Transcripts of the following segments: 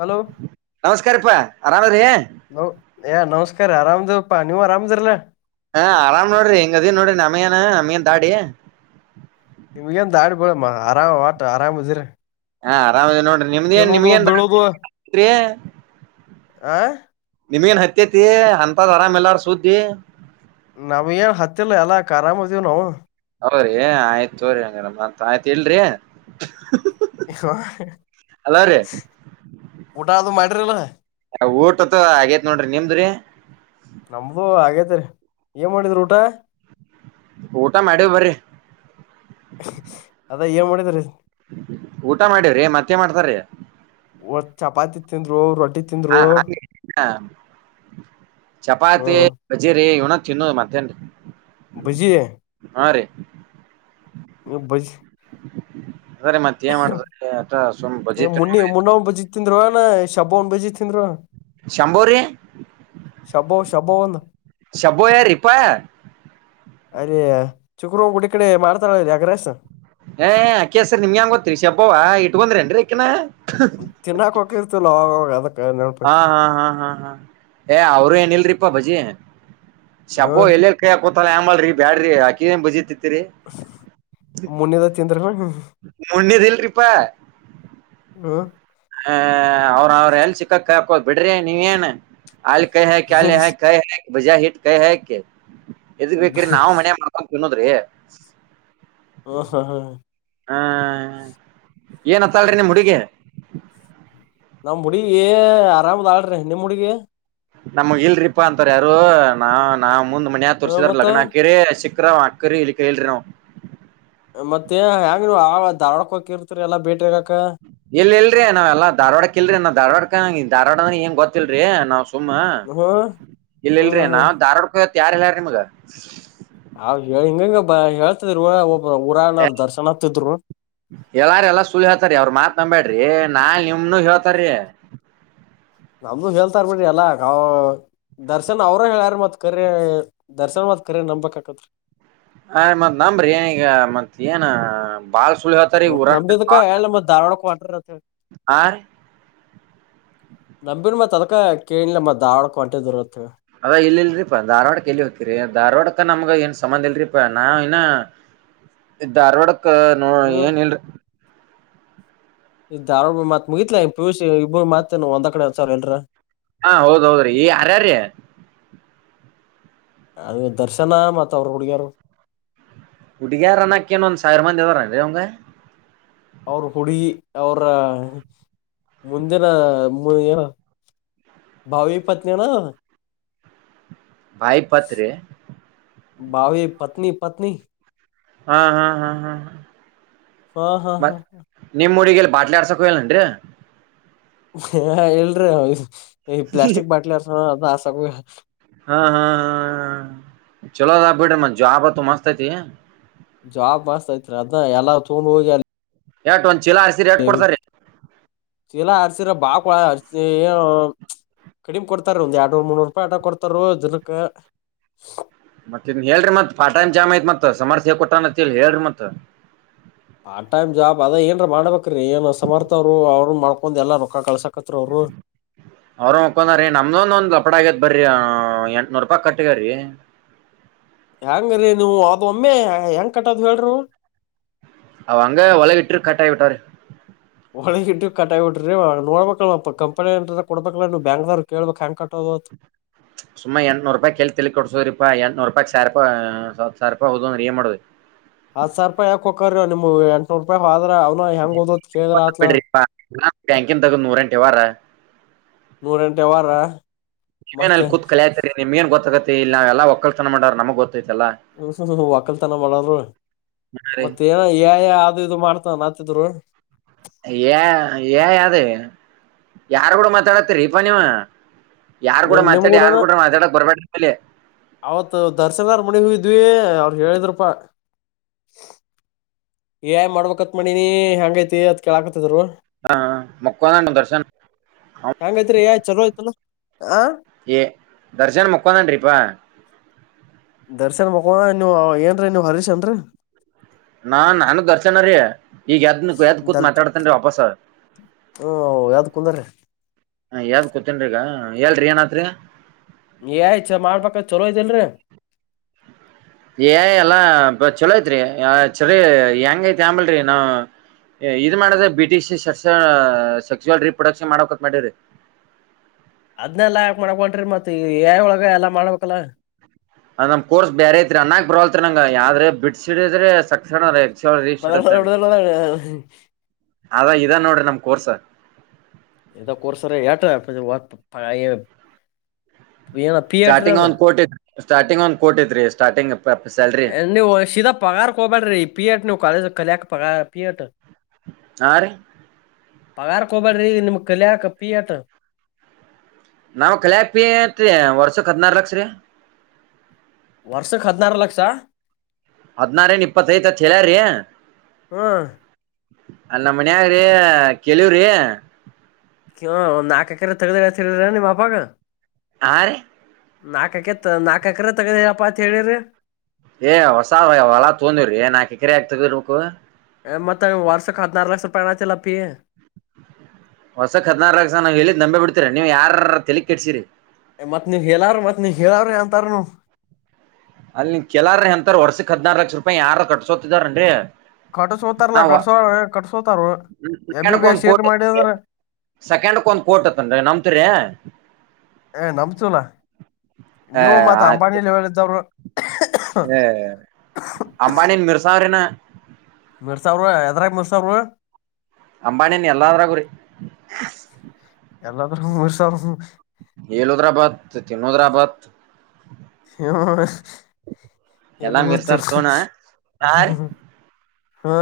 Hello ನಮಸ್ಕಾರಪ್ಪಾ ಆರಾಮ ರೀ ನೋ ಯಾ ನಮಸ್ಕಾರ ಅರಾಮದಪ್ಪಾ ನೀವ್ ಅರಾಮದ್ರಲ್ಲಾ ಹಾ ಆರಾಮ್ ನೋಡ್ರಿ ಹೆಂಗದಿನ್ ನೋಡ್ರಿ ನಮಯನ ಅಮಿಯನ್ ದಾಡಿ ನಿಮ್ಗೆಂತ ಆಾಡ್ಬೇಳಮ್ಮ ಆರಾಮ ಆಟ ಆರಾಮದಿರ ಹಾ ಆರಾಮದ ನೋಡಿ ನಿಮ್ದ ನ್ ನಿಮಗನ್ ಬೀಳೋದು ಆ ನಿಮ್ಗೇನ್ ಹತ್ತಿ ತಿ ಅಂತ ಜಾರ ಮಲ್ಲಾರ ಸುದ್ದ ನಮ್ ಏನ್ ಹತ್ತಿಿಲ್ಲ ಎಲ್ಲಖರಾಮ್ತೀವ್ ನಾವು ಹ್ರರಿ ಆಯ್ತು ತೋ್ರಿ ಹಂಗಡಮ್ಮ ಮ ಆಯ್ತು ಹೇಳರಿ ಹ ಊಟತ್ತು ಹಾಗಗೇತ್ ನೋಡ್ರಿ ನಿಮ್ದ್ರಿ ನಮ್ದು ಹಾಗೇತೆರಿ ಏನ್ ಮಾಡಿದ್ರರು ಊಟ ಊಟ ಮಾಡ ಬ್ರಿ ಅದ ಏನ್ ಮಾಡಿದ್ರೀ ಊಟ ಮಾಡಿವ್ರೆ ಮತ್ತೆ ಮಾಡ್ತಾರ ಒ ಚಪಾತಿತ್ತಂದರು ರೊಟ್ಟಿ ಹ ತಿಂದ್ರು ಚಪಾತಿ ಹ್ಮ್ ಬಜರೆ ಉಣ ತಿಿನ್ನೋದು ಮತ್ತೇನ್ರಿ ಬಜೆ ಹಾ ರೀ ಇ ಬಜಿ ಅದ್ರೀ ಮತ್ ಏನ್ ಮಾಡ್ರಿ ಅಟ ಸುಮ್ ಬಜಿ ತಿನ್ ಮುನ್ನಿ ಮುನ್ನ ಒನ್ ಬಜಿತಿಂದ್ ಶಬವ್ ಬಜ ಶಂಭರಿ ಶಬ್ಬವ್ ಶಬ್ಬವ್ ಒಂದ್ ಶಬೋಯರಿಪಾಯ ಅದ ಚುಕರು ಗುಡ ಕಡೆ ಮಾಡ್ತಾರಳೀ ಅಗ್ರಸ್ ಏ ಅಕೇಶ್ರಿ ನಿಮ್ಗೆ ಹೆಂಗ ಗತ್ರಿ ಶೆಬವ ಇಟ್ಕಂದ್ರಿೇನ್ರಿ ಅಕನ ತಿನ್ನಾಕ ಹಕಿರ್ತಿಲ್ಲ ಹಾ ಹಾ ಹಾ ಹಾ ಹಾ ಏ ಅವ್ರು ಏನಿಲ್ರಿಪಾ ಭಜಿ ನೀವು ಶಬೋ ಎಲ್ಲ ಕೈಾಕೋತಲ್ಲ ಹೆ ಮಾಡಲ್ರಿ ಬ್ಯಾಡ್ರಿ ಆಾಕಿನ ಬಜಿತಿತಿ ಮುನ್ನಿದ ತಿಂದ್ರನ ಹ್ಮ ಮುನ್ನದ ಇಲ್ರಿಪ ಹ್ಮ ಹ ಅವ್ರ ಅವ್ರ ಎಲ್ ಚಕ್ಕಕ್ಕದ್ ಬಿಡ್ರಿ ನೀವೇನ್ ಅಲ್ ಕೈ ಹ ಕ ಕೈ ಬಜಾ ಹಿಟ್ ಕೈ ಹಕ್ ಬೇಕ ನಾವು ಮನೆ ಮಾಡಕೋಡ್ ಚನ್ನೋದ್ರಿ ಹಾ ಹಾ ಹಾ ಹ ಹ್ಮ ಏನ್ ಹತ್ತಾಳಿ ನಿಮ್ ಹುಡುಗೀ ನಮ್ಮ್ ಹುಡುಗಿ ಆರಾಮದ್ ಆಗಡ್ರಿ ನಿಮ್ಮ್ ಹುಡುಗಿ ನಮಗ್ ಇಲ್ರರಿಪಾ ಅಂತಾರ ಯಾರು ನಾ ನಾ್ ಮುಂದ್ ಮನ್ಯ ಹ್ಮ ತೋರ್ಸಿದಾರ ಮತ್ತ ಲಗ್ನ ಕಿರಿ ಸಿಕ್ ರ ಅಕ್ಕರಿಲ್ಲಿ ಕೇೇಳ ಮತ್ತೆ ಹೆಂಗ ಧಾರ್ವಾಡಕ ಹಿರ್ತರಿ ಎಲ್ಲ ಬೇಟಿಗ ಇಲ್ ಇಲ್ರಿ ನಾವ್ ಎಲ್ಲ ಧಾರ್ವಾಡಕ್ ಇಲ್ರಿ ನಾ್ ಧವಾಡಕ ಧವಾಡ ಅಂದ್ರೆ ಹೆಂಗ ಗೊತ್ತಿಲ್ರಿ ನಾವ್ ಸುಮ್ಮ ಹ್ಮ್ ಹ್ಮ್ ಇಲ್ಲ ಹ್ಮ್ ಇಲ್ರಿ ಹ್ಮ್ ನಾವ್ ದಧಾರ್ವಾಡ್ಕೋತ್ ಯಾರ್ ಇಲ್ಾರ ನಿಮಗ ಹಾವ ಹಿಂಗಂಗ ಬ ಹೇಳ್ತದ ಎಲ್ಲಾರ ಎಲ್ಲ ಸುಳ್ಳ ಹೇಳ್ತಾರಿ ಅವ್ರ ಮಾತ್ ನಂಬಬ್ಯಾಡ್ರಿ ನಾ ನಿಮ್ನು ಹೇಳ್ತಾರೀ ನಮ್ದು ಹೇಳ್ತಾರ ಬಿಡ್ರಿ ಎಲ್ಲಾ ದರ್ಶನ್ ಅವ್ರಾರ ಮತ್ ಕರಿ ದರ್ಶನ್ ಕರೆ ನಂಬ್ಬೇಕಕತ್ೀ ಅ ಮತ್ತ್ ನಂಬ್ರಿ ಏನೀಗ ಮತ್ತ್ ಏನ ಬಾಲ ಸುಲ್ ಹತಾರೆ ಮತ್ ಉರಾಣ ನಂಬಿದಕ ಬ ಹೇಳ ಮತ್ ಧಾರವಾಡಕ್ ಹೊಂಟ್ರಿ ಆ ನಮಬಿ ಮತ್ ಅದಕ ಕೇಳಿಲ್ಲ ಮತ್ ದಾವಡಕ್ ಒಂಟೆ ದೊರತ್ತ ಅದ ಇಲ್ಲಿ ಇಲ್ರರಿಪಾ ಧಾರವಾಡಕ್ಕೆ ಎಲ್ಲಿ ಹೋಗ್ತರಿ ಧಾರವಾಡಕ್ಕೆ ನಮ್ಗ ಏನ್ ಸಂಬಂಧ ಇಲ್ರರಿಪಾ ನಾವ ಇನ್ನ ಇದ ಧಾರ್ವಾಡಕ್ ನೋ ಹ್ಮ್ ಏನ್ ಇಲ್ರಿ ಇದ ದ ಆಾರ್ಡ್ ಮತ್ ಮುಗಿತಲಾ ಪಿಯುಸಿ ಇಬ್ಬರು ಮತ್ತತ ಒಂದ್ ಕಡೆ ಎ ಸಾವ ಎಲ್ರ ಹಾ ಹೌದ್ ಹೌದ್ರಿ ಈ ಅರ್ಯೀ ಅದು ದರ್ಶನ ಮತ್ತ ಅವರು ಹುಡ್ಗ್ಯಾರ ಹುಡುಗ ಯಾರ ಅನ್ನಕ್ಕ ಏ ಒಂದ್ ಸಾವಿರ ಮಂದ್ವಾರನ್ ರೀ ಅವ್ಂಗ ಅವ್ರ ಹುಡುಗಿ ಅವ್ರ ಮುಂದಿನ ಮು ಭಾವ ಪತ್ನಿಯ ನ ಭಾಯ ಪತ್ ಭಾವ ಪತ್ನಿ ಪತ್ನಿ ಹಾ ಹಾ ಹಾ ಹಾ ಹ ಹಾ ಹಾ ಹಾ ಹಾ ಬಾಟ್ಲೆ ಆಡ್ಸೋಕ್ಕೆ ಹ ಹೇಳಲ್ಲಂ ರೀ ಹ ಇಲ್ರಿ ಈ ಪ್ಲಾಸ್ಟಿಕ್ ಬಾಟ್ಲ್ ಹರ್ಸ ಅ ಹಸಕ ಹಾ ಹಾ ಹ ಚಲೋ ಅದ ಬಿಡ ಮ ಜಾಬ್ ಆತ ಮಸ್ತ್ ಐತಿ ಜಾಬ್ ಮಾಸ್ತ್ ಐತ್ರಿ ಅದ್ ಎಲ್ಲ ತೊಂಡ್ ಹೋಗಿ ಅಲ್ಲಿ ಎಟ್ ಒಂದ್ ಚೀಲ ಹಸೀರಿ ಎಟ್ ಕೊಡ್ತರಿ ಚಲಾ ಅರ್ಸಿರ ಬಾಕಳ ಅರ್ಸ ಏನು ಕಡಿಮೆ ಕೊಡ್ತಾರ ಒಂದ್ ಎರಡ್ನೂರ್ ಮುನ್ನೂರು ರೂಪಾಯಿ ಆಟ ಕೊಡ್ತಾರ ದಿನಕ್ಕೆ ಮತ್ತ ಇನ್ ಹೇಳ್ರರಿ ಮತ್ ಪಾಟನ್ ಜಾಮ ಐತ್ ಮತ್ ಸಮರ್ಥ್ಯ ಕೊಟ್ಟಾನತ್ತ ಹೇಳಿ ಮತ್ತತ್ ಪಾರ್ಟ ಟೈಮ್ ಜಾಬ್ ಅದ ಏನ್ರ ಮಾಡಬೇಕ್ರೀ ಏನು ಸಮರ್ಥರು ಅವರು ಮಾಡ್ಕೊಂಡು ಎಲ್ಲಾ ರೊಕ್ಕ ಕಳ್ಸ ಅವರು ಮಕ್ಕಂದ ರೀ ನಮ್ದೊಂದ ಒಂದ್ ಲಪಡ ಆಗ ಬರ್ರಿ ಎಂಟನೂ ರೂಪಾಯಿ ಕಟ್ಟಗ್ರಿ ಹೆಯಾಂಗ್ರರಿ ನೀವು ಅ ಒಮ್ಮೆ ಹೆಂಗ ಕಟ್ಟದು ಹೇಳ್ರರು ಅವ ಅಂಗ ಒಲಗ ಇಟ್ಟ ಕಟ್ ಆಯಿ ಬಿಟ್ಟಾರೆ ಒಳ್ಳ ಇ ಕಟಾಯಬ ಬಿಟ್ರಿ ನೋಡ್ಬೇಕಲ್ ಕಂನಿ ಕೊಡ್ಬೇಕ ನೀವು ಬ್ಯಾಂಕ್ ಅವ್ನ ಕೇಳಬೇಕಕ್ ಹ್ಯಾಂ ಕಟ್ಟ ಪತ್ ಸುಮ್ಮ ಎಂಟು ನೂರು ಪಾಯಿ ಕೇಲ್ತಿ ತಿಳಿ ಕೊಡಸರಿಪಾ ಎನ್ ನಪಾಯ ಸಾರಪಾ ಉದ ರಿಯ ಮಾಡಡುವುದು ಮ್ ಎಟನೂರು ರೂಪಯಿ ಹಾ ಅವನ ಹೆಂಗದ ಕಂದ್ರತ್ಲ ಬಿಡ್ರಿಪಾ ಬ್ಯಾಂಕಿನ್ ತಗದ್ ನೂರೆಂಟ್ ವ್ಯವಹಾರ ನೂರಂಟೆ ವಾರ ನೀವೇನ್ ಅ ಕೂತ್ ಕಲಾಯ್ತರಿ ನಿಮ್ ಏನ್ ಗೊತ್ತಾಗತ್ತ ಇ ನಾವೆಲ್ಲ ಒಕ್ಕಲ್ಸನ ಮಾಡ ನಮಗ್ ಗೊ ಹ ವಾಕಲ್ತಾನ ಮಾಡ ರೀ ಮತ್ತ ಏನ ಯ ಅದು ಇದು ಮಾಡ್ತ ಆತಿದ್ರು ಏ ಏ ಆದಿ ಯಾರ್ ಕೂಡ ಮಾತಾಡತ್ತರಿೀಪ ನೀವು ಯಾರು ಕೂಡ ನಿಮ್ ನಿಮ್ ಮಾತಾಡಿ ಯಾರ ಕೂಡನ ಕೂಡ ಮಾತಾಡಕ್ ಬರ್ಬೇಡ ಇಲ್ಲಿ ನೀೇ ಅವ್ರು ಹೇಳಿದ್ರಪ್ಪಾ ಏ ಮಾಡ್ಬೇಕತ್ ಮಾಡಣಿನಿ ಹೆಂಗೈತಿ ಅದ್ ಕೇಳಕ ಹ ಮಕ್ಕೊಂದನ್ ದರ್ಶನ್ ಹೆಯಾಂಗಯ್ತ್ರಿ ಯ ಚಲೋ ಆಯ್ತಲ್ಲ ಏ ದರ್ಶನ ಮುಕ್ಕೊಂತನ್ರಿಪಾ ದರ್ಶನ್ ಮಕ್ಣ ನೀವ ಏನ್ರೀ ನೀವ ಹರೀಶ್ ಅನ್ರರಿ ನಾ ನನ್ಗ್ ದರ್ಶನ ರೀ ಈಗ ಯದ್ ಯ್ದ್ ಕೂತ್ ದಲ್ ಮಾತಾಡ್ತೇನ್ ವಾಪಸ ಹ್ಮ ಯಾವ್ದ ಕುಂದ್ರೀ ಹ ಯಾವ್ದ್ ಕತನ್ಗ ಹೇಳ್ರಿ ಏನತ್ರಿ ಯಯ್ಚಾ ಮಾಡ್ಬೇಕ ಚಲೋ ಇದಲ್ರಿ ಏ ಎಲ್ಲಾ ಚಲೋ ಐತ್ರಿ ಚರಿ ಹೆಂಗತಿ ಅಂಬಲ್ನಾವವು ಇದ್ ಮಾಡದ ಬಿಟಿ ಸೆಕ್ಸುವಲ್ ರೀಪ್ರೊಡಕ್ಷನ್ ಮಾಡಕತ್ ಮಾಡಿ್ರಿ ಅದ್ನೆಲ್ಲ ಯಾಕ್ ಮಾಡಕ್ ಹೋಂಟಿರಿ ಮತ್ ಏಐ ಒಳಗ ಎಲ್ಲಾ ಮಾಡ್ಬೇಕಲ್ಲ ಅ ನಮ್ ಕೋರ್ಸ್ ಬೇರೆ ಐತ್ರಿ ಅನ್ನಾಗ್ ಬರವಲ್ತ್ರಿ ನಂಗ ಯ ಆದ್ರೆ ಬಿಡ್ಸಡಿದ್ರೆ ಸಕ್ಸ ಬದ ಎಡುದದಗೇಯಿಗಿ ಅದ ಇದಾ ನೋಡ್ರಿ ನಮ್ ಕೋರ್ಸ ಇದು ಕೋರ್ಸರ ಎಟ ಏನ ಪಿ ಎಟ್ ರೀ ಸ್ಟಾರ್ಟಿಂಗ್ ಅದ ಒಂದ್ ಕೋಟಿ ಸ್ಟಾರ್ಟಿಂಗ್ ಒಂದ್ ಕೋಟಿತ್ ರೀ ಸ್ಟಾರ್ಟಿಂಗ್ಪ್ ನೀವು ಶೀದಾ ಪಗಾರ್ಕೋಬೇಡ್ರಿ ಪಿ ಅಟ್ ನೀವು್ ಕಾಲೇಜ್ ಕಲಿಯಕ್ ಪಗಾರ್ ಪಿ ಅಟ್ ಆಾ ರೇ ಪಗಾರ್ ಕೋಬರಿ ನಿಮ ಕಲಿಯಾಕ ಕಪ್ಪಿಯತ ನಾವ ಕಲೆಪಿ ಅತ್ ವರ್ಷಕ್ ಹದ್ಿನಾರ್ ಲಕ್ಷ ರಿ ವರ್ಷಕ್ಕೆ ಹದನಾರ್ ಲಕ್ಷ ಹದಿನಾರ್ ಏನ್ ಇಪ್ಪತ್ತ ಐತ್ ಹತ್ಲ್ರಿ ಹೇಳರಿ ಹ್ಮ್ ಅಲ್ಲಿ ನಮ್ ಮನಾಗ್ರಿ ಕೇಳಿವ್ರಿ ಹ ಒ್ ನಾಲ್ಕಏಕರೆ ತಗ್ದ್ರತರರ ನಿಮ್ಮ ಅಪಾಗ ಆ ರೇ ನಾಕಕ ನಾಕಏಕ್ರೇ ತಗದಪ್ಪಾ ಅಂತ ಹೇಳಿದರೇ ಏ ಹೊಸಾದ ಹೊಲಾ ತೋಂದಿ್ರರಿ ಏ ನಾಕಏಕ್ರೇ ಆಗ್ತದೆ ನಿಮ್ಮದು ಮತ್ತ ವರ್ಷ ಆದನರ್ ಲಕ್ಷ ಐತ್ ಅಲ್ಲ ಅಪಿ ಹೊಸ ಕೇ ಆದಿನಾರ್ ಲಕ್ಷ ನಾವ್ ಹೇಳಿದ್ ನಂಬಿ ಬಿಡ್ತೀರ ನೀವು ಯಾರಾರ ತೆಲಿ ಕೆಟ್ಟಸಿರಿ ಮತ್ ನೀವ ಹೇಳಾರ್ರು ಮತ್ ನೀವ ಹೇಳಾರ್ ಅಂತಾರನು ಅಲ್ಲಿ ಕೆಲಾರ ಎಂತಾರ ವರ್ಷಕ್ ಹದಿನಾರು ಲಕ್ಷ ರೂಪಾಯಿ ಯಾರ ಕಟ್ಸೋತಿದಾರನ್ರೇರಿ ಕಟ್ಸತಾರಲ್ಲಾ ಕಟ್ಸೋ ಕಟ್ಸತಾರ ಸೆಕೆಂಡ್ಕ್ ಒಂದ್ ಎಮಂಬಿಬಿಎಸ್ ಏತ್ ಕೋಟಿ ಮಾಡಿದ ಅಂದ್ರ ಸೆಕೆಂಡ್ಕ್ ಒಂದ್ ಕೋಟತ್ತನ್ರಿ ನಮ್ತರಿ ಏ ನಂಬ್ತಿವೋಲೇ ನೀವು ಮತ್ತ್ ಅಂಬಾನಿ ಲೆವೆಲ್ ಇದ್ದಾವರು ಹೇ ಅಂಂಬಾನಿ ಮರಸಾವಿನಾ ಮಿರ್ಸಾವಿರ ಎದ್ರಾಗ ಮಿರ್ಸಾವಿರ ಅಂಬಾನಿಯ ನೀ ಎಲ್ಲಾದ್ರ ಗುರಿ ಎಲ್ಲಾದರಗೂ ಉರುಸಾವ ಏಳ ಹೋದ್ರಾಬಾತ್ ತಿನ್ ಹೋದ್ರಾಬಾತ್ ಹು ಹು ಎಲ್ಲಾ ಎಲ್ಲೋ ಮೀರ್ಸಾರ್ ಹೋಗಿತಿರಿ ತೋಣ ನಾರಿ ಹಾ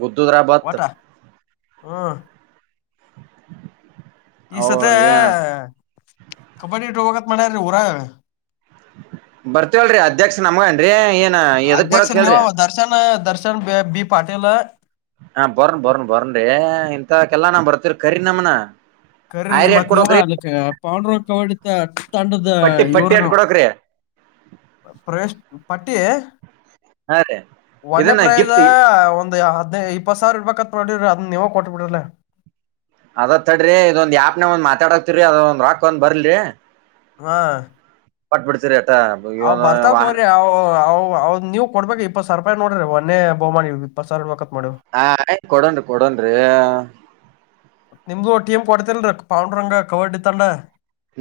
ಗು್ದ್ ದ್ರಾಬಾತ್ ಹು ಈ ಅವ್ರ ಸತೇ ಏ ಕಬಡ್ಡಿ ಇಟ್ಟ ಹೋಗತ್ ಮ್ಯ್ರಿ ಊರಗ ಬರ್ತವಲ್ರರಿ ಅಧ್ಯಕ್ಷ ನಮಗನ್ರಿ ಏನ್ ಅಧ್ಯಕ್ಷರ ನೀವು ದರ್ಶನ್ ದರ್ಶನ್ ಬಿ ಪಾಟೀಲ್. ಹಾ ಬರನ್ ಬರನ್ ಬರನ್ರಿ ಇಂತ ಕೆಲ್ಲಾ ನಾ ಬರ್ತರಿ ಕರಿ ನಮನ. ಕರಿ ಆಯ್ರಿ ಎಟ್ ಮತ್ ಕೊಡಕ್ರಿ ನೀವಲಿಕ್ಕೆ ಪಾವಂಡ ಹೊಡಿತ ತಂಡದ ಪಟ್ಟಿ ಪಟ್ಟಿ ಇವ್ರ ಎಟ್ ಕೊಡಕ್ರಿ ಪ್ರವೇಶ ಪಟ್ಟಿ. ಹಾ ರೀ ಒನ್ೆ ಇದನ್ನ ಪ್ರೈಸ್ ಹ ಗಿಫ್ಟ್ ಒಂದು ಯ ಅದ್ ಇಪ್ಪತ್ ಸಾವಿರ ಇರ್ಬೇಕತ್ ಮಾಡರಿ ಅದ್ ನೀವ ಕೊಟ್ ಬಿಿಡ್ರಲ್ಲ ಅದತ್ ತಡ್ರಿ ಇದೊಂದ ಯಾಪ್ನ ಒಂದ ಮಾತಾಡಕ್ತಿರಿ ಅದ ಒಂದ್ ರೋಕ ಒಂದ್ ಬರ್ಲ್ರಿ ಹಾ ಪಟ್ಬಿಡ್ತೀರೇ ಅವ್ ಬರ್ತಾವ ಹೋಗರಿ ಅವ್ ಅವ್ ನೀವ್ ಕೊಡ್ಬೇಕ್ ಇಪ್ಪತ್ ಸಾವರ ನೋಡ್ರಿ ಒನ್ನೆಯ ಒಬ್ಬ ಇಪ್ಪತ್ತು ಹಾ ಆಯ್ ಕೊಡನ್ರಿ ಕೊಡನ್ರಿ ನಿಮ್ದು ಒಂದು ಟೀಮ್ ಕೊಡ್ತಿಲ್ರರಿ ಪೌಂಡ್ ರಂಗ ಕಬಡ್ಡಿ ತಂಡ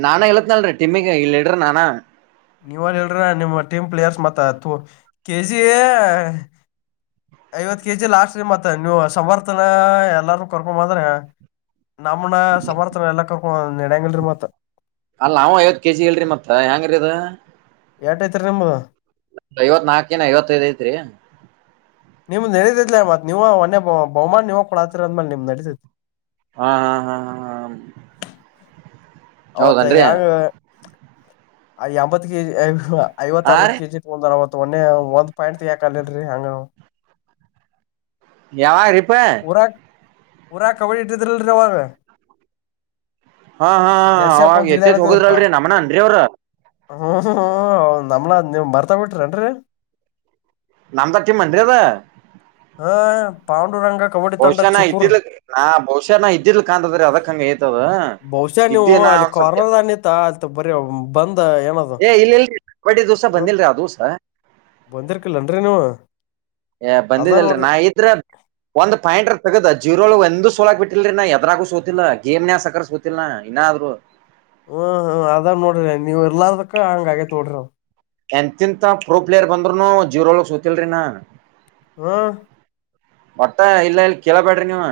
ನಾನಾ ಎಳತ್ನಾಲ್ರೀ ಟಮಿಿಗೆ ಇಲ್ಲಿ ಇಡ್ರ ನಾನಾ ನೀವ ಅಲ್ಲಿಲ್ರ ನಿಮ್ಮ ಟೀಮ್ ಪ್ಲೇಯರ್ಸ್ ಮತ್ತತು ಕೆಜಿ ಐವತ್ ಕೆಜಿ ಲಾಸ್ಟ್ ರಿ ಮತ್ತ ನೀವು ಸಮರ್ತನ ಎಲ್ಲಾರೂ ಕರ್ಕೊಂಡ್ ಬಂದ್ರಾ. ನಮನ ಸಮರ್ಥ ಎಲ್ಲ ಕರ್ಕೊಂಡ ನೆಡೆಯಂಗಲ್ರಿ ಮತ್. ಅಲ್ಲ ನಾವ ಐವತ್ತು ಕೆಜಿ ಇಲ್ರಿ ಮತ್ತ ಹೆಂಗರೀ ಮತ್ತ್ ಇದಾ. ಏಟಐತರಿ ನಿಮ್ದು. ಐವತ್ ನಾಲ್ಕೇನ ಐವತ್ತೈದ್ ಐತ್ರಿ ನಿಮ ನಡೀತಿದಲ ಮತ್ ನೀವು ಮನ್ನೆ. ಬಹುಮಾನ ನಿವ ಕೂಡಲಾಹತ್ತರ ಅಂದ್ಮೇಲೆ ನಿಮ್ ನಡತೈತಿ. ಹಾ ಹಾ ಹಾ ಹಾ ಹ. ಅವತ್ತ ಯಂಗ ಎಂಬತ್ ಕೆಜಿ ಐ ಐವತ್ ಹಾ ಅರ್ವತ್ತು ರೀ ಕೆಜಿ ಒಂದ ಅವತ್ತು ಒನ್ನೆ ಒಂದ್ ಪಾಯಿಂಟ್ ತೆಗೆಕಲ್ಲಿಲ್ರಿ ಹಂಗ ಯಾರಿಪ್. ಊರಾಗ ಊರಾಗ ಕಬಡ್ಡಿ ಇಟ್ಟಿದ್ರಲ್ರಿ ಅವ್ಗ. ಹಾ ಹಾ ಅವಾಗ ಎತ್ತೇತ್ ಹೋಗದ್ರಲ್ರಿ ನಮನನ್ರಿ ಅವ್ರ. ಹ್ಮ ಹ ನಮ್ನಾ ನೀವ್ ಮರ್ತಾ ಬಿಟ್ರಿನ್ರರಿ. ನಮ್ಧಾ ಟೀಂ ಅನ್ರಿ ಅದು. [unintelligible] ಕಬಡ್ಡಿ ತಂಡ ಬಹುಶಾನ ಚಿಕ್ಕೂರ್ ಇದ್ದಿಲ್ ಬಹುಶಃ ನಾ ಇದ್ದಿಲ್ ಕಾಣದ್ರೆ ಅದಕ್ ಹಂಗ ಆಗ್ಯತೇ ಅದ. ಬಹುಶ ನೀವು ಅಲ್ಲಿ ಕಾರ್ನರ್ ನಿತ ಅ ಬರ ಬಂದ್ ಏನ ಹ ಏ ಇಲ್ಲ ಇಲ್ರಿ ಕಬಡ್ಡಿ ದೋಸ ಬಂದಿಲ್ರಿ ಆ ದೋಸ ಬಂದಿರ್ಕಲ್ಲನ್ರಿ ನೀವು. ಏ ಅದ ಬಂದಿದಲ್ರರಿ ನೋಡ್ರಿ ನಾ ಇದ್ರ ಒಂದ್ ಪಾಯಿಂಟ್ ತಗದ ಜೀರೋ ಒಂದ. ನಿಂದು ಸೋಲಾಕ್ ಬಿಟ್ಟಿಲ್ರಿ ನಾ ಎದರಾಗು ಸೋತಿಲ್ಲ ಗೇಮ್ನ್ಸ್ಕ ಸೋತಿಲ್ಲಾ ಇನಾದ್ರು. ಅದಕ್ಕ ಅಂಗ್ ಆಗ್ಯತಿ ನೋಡ್ರಿ ಅದು. ಎಂತಿಂತ ಪ್ರೂ ಪ್ಲೇಯರ್ ಬಂದ್ರುನು ಜೀರೋಲೋಗ ಸೂತಿಲ್ರಿನಾ. ಹ್ಮ್. ಒಟ್ಟ ಇಲ್ಲಲ್ಲಿ ಕೇಳ್ಬಡರಿ ನೀವ.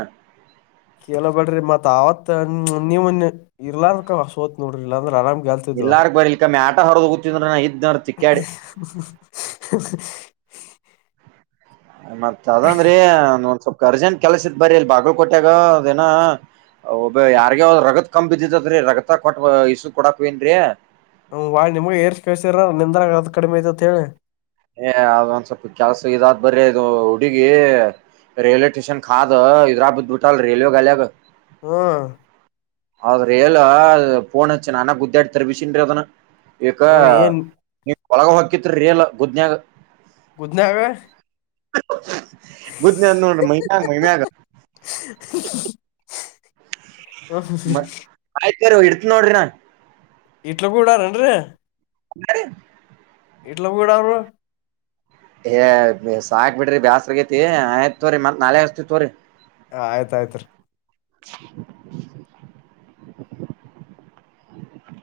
ಕೇಳಬೇಡ್ರಿ ಮತ್ತ್ ಆವತ್ ನೀವು ನಾ ಇರ್ಲಾರ್ದಕ್ಕ ಅಂದಕ ಸೋತ್ ನೋಡ್ರಿ ಇಲ್ಲಾಂದ್ರ ಆರಾಮ್ ಗೆಲ್ತಿದ್ವೆ. ಇಲ್ಲಾರ್ಕ್ ಬರಿ ಇಲ್ಕ ಮ್ಯಾಟ ಹೊರದ್ ಗೊತ್ತಿದ್ರ ನಾ ಇದ್ನವ್ರ ತಿಕ್ಕಾಡಿ ಮತ್ತತ್ ಅದಂದ್ರಿ ಒಂದ ಒಂದ್ ಸ್ವಲ್ಪ ಅರ್ಜೆಂಟ್ ಕೆಲ್ಸ ಇತ್ ಬರಿ ಇಲ್ಲಿ ಬಾಗಲ್ ಕೊಟ್ಯಾಗ ಅದ ಏನಾ. ಒಬ ಯಾರ್ಗ ರಗತ್ ಕುಂ ಬಿಡಿತಂತ್ರಿ ರಗತ ಕೊಟ್ಟ ಇಸು ಕೊಡಕ್ವನ್ರೀ. ಹ್ ವಳ್ಳಿ ನಿಮಗ್ ಏರ್ಸ್ ಕಸರ್ರ ನಿನ್ಂದ ಅದು ರಗತ್ ಕಡಿಮೆ ಐತೆತ್ ಹೇಳಿ. ಏ ಅದೊಂದ್ ಸ್ವಲ್ಪ ಕೆಲ್ಸ ಇದಾದ್ ಬರೀ ಇದು ಹುಡುಗಿ, ರೇಲ್ವೆ ಸ್ಟೇಷನ್ ಹಾದ ಇದರಗ ಬಿಡಿಬಿಟ್ಲಾ ರೇಲ್ವೆ ಗಾ. ಹ್ಮ. ಆದ ರೆಲ್ ಪೋನ್ ಹಚ್ಚಿ ನಾ ನಾನಾ ಗುದ್ದ್ಯಾಡ್ ತರ್ಬಿಸಿನಿ ಅದನ. ಈಕ ಅವ್ ಏನ್ ನೀ ಒಳಗ ಹಕಿತ್ರಿ ರೆಲ ಗುದ್ನ್ಯಾಗ. ಗುಡ್ಯ ನಾಗ. ಬ್ಾನ ನೋಡ ಮಹಮಾಗ ಮಹಮಾಗ ಹ ಕಾರ ಇಡ್ತ್ ನೋಡ್ರಿನಾ ಇಟ್ಲ ಕೂಡಾರನ್ ರೀ [inaudible] [unintelligible] ಏ ಸಾಕ್ ಬಿಡ್ರಿ ಬ್ಯಾಸ್ರಗೇತಿ ಆಯ್ತತ್ ತೋರರಿ ಮತ್ ನಾಳೆ ಅರ್ತಿ ತವ್ರರಿ. ಹ ಆಯ್ತ ಆಯ್ತ್ರಿ. [inaudible]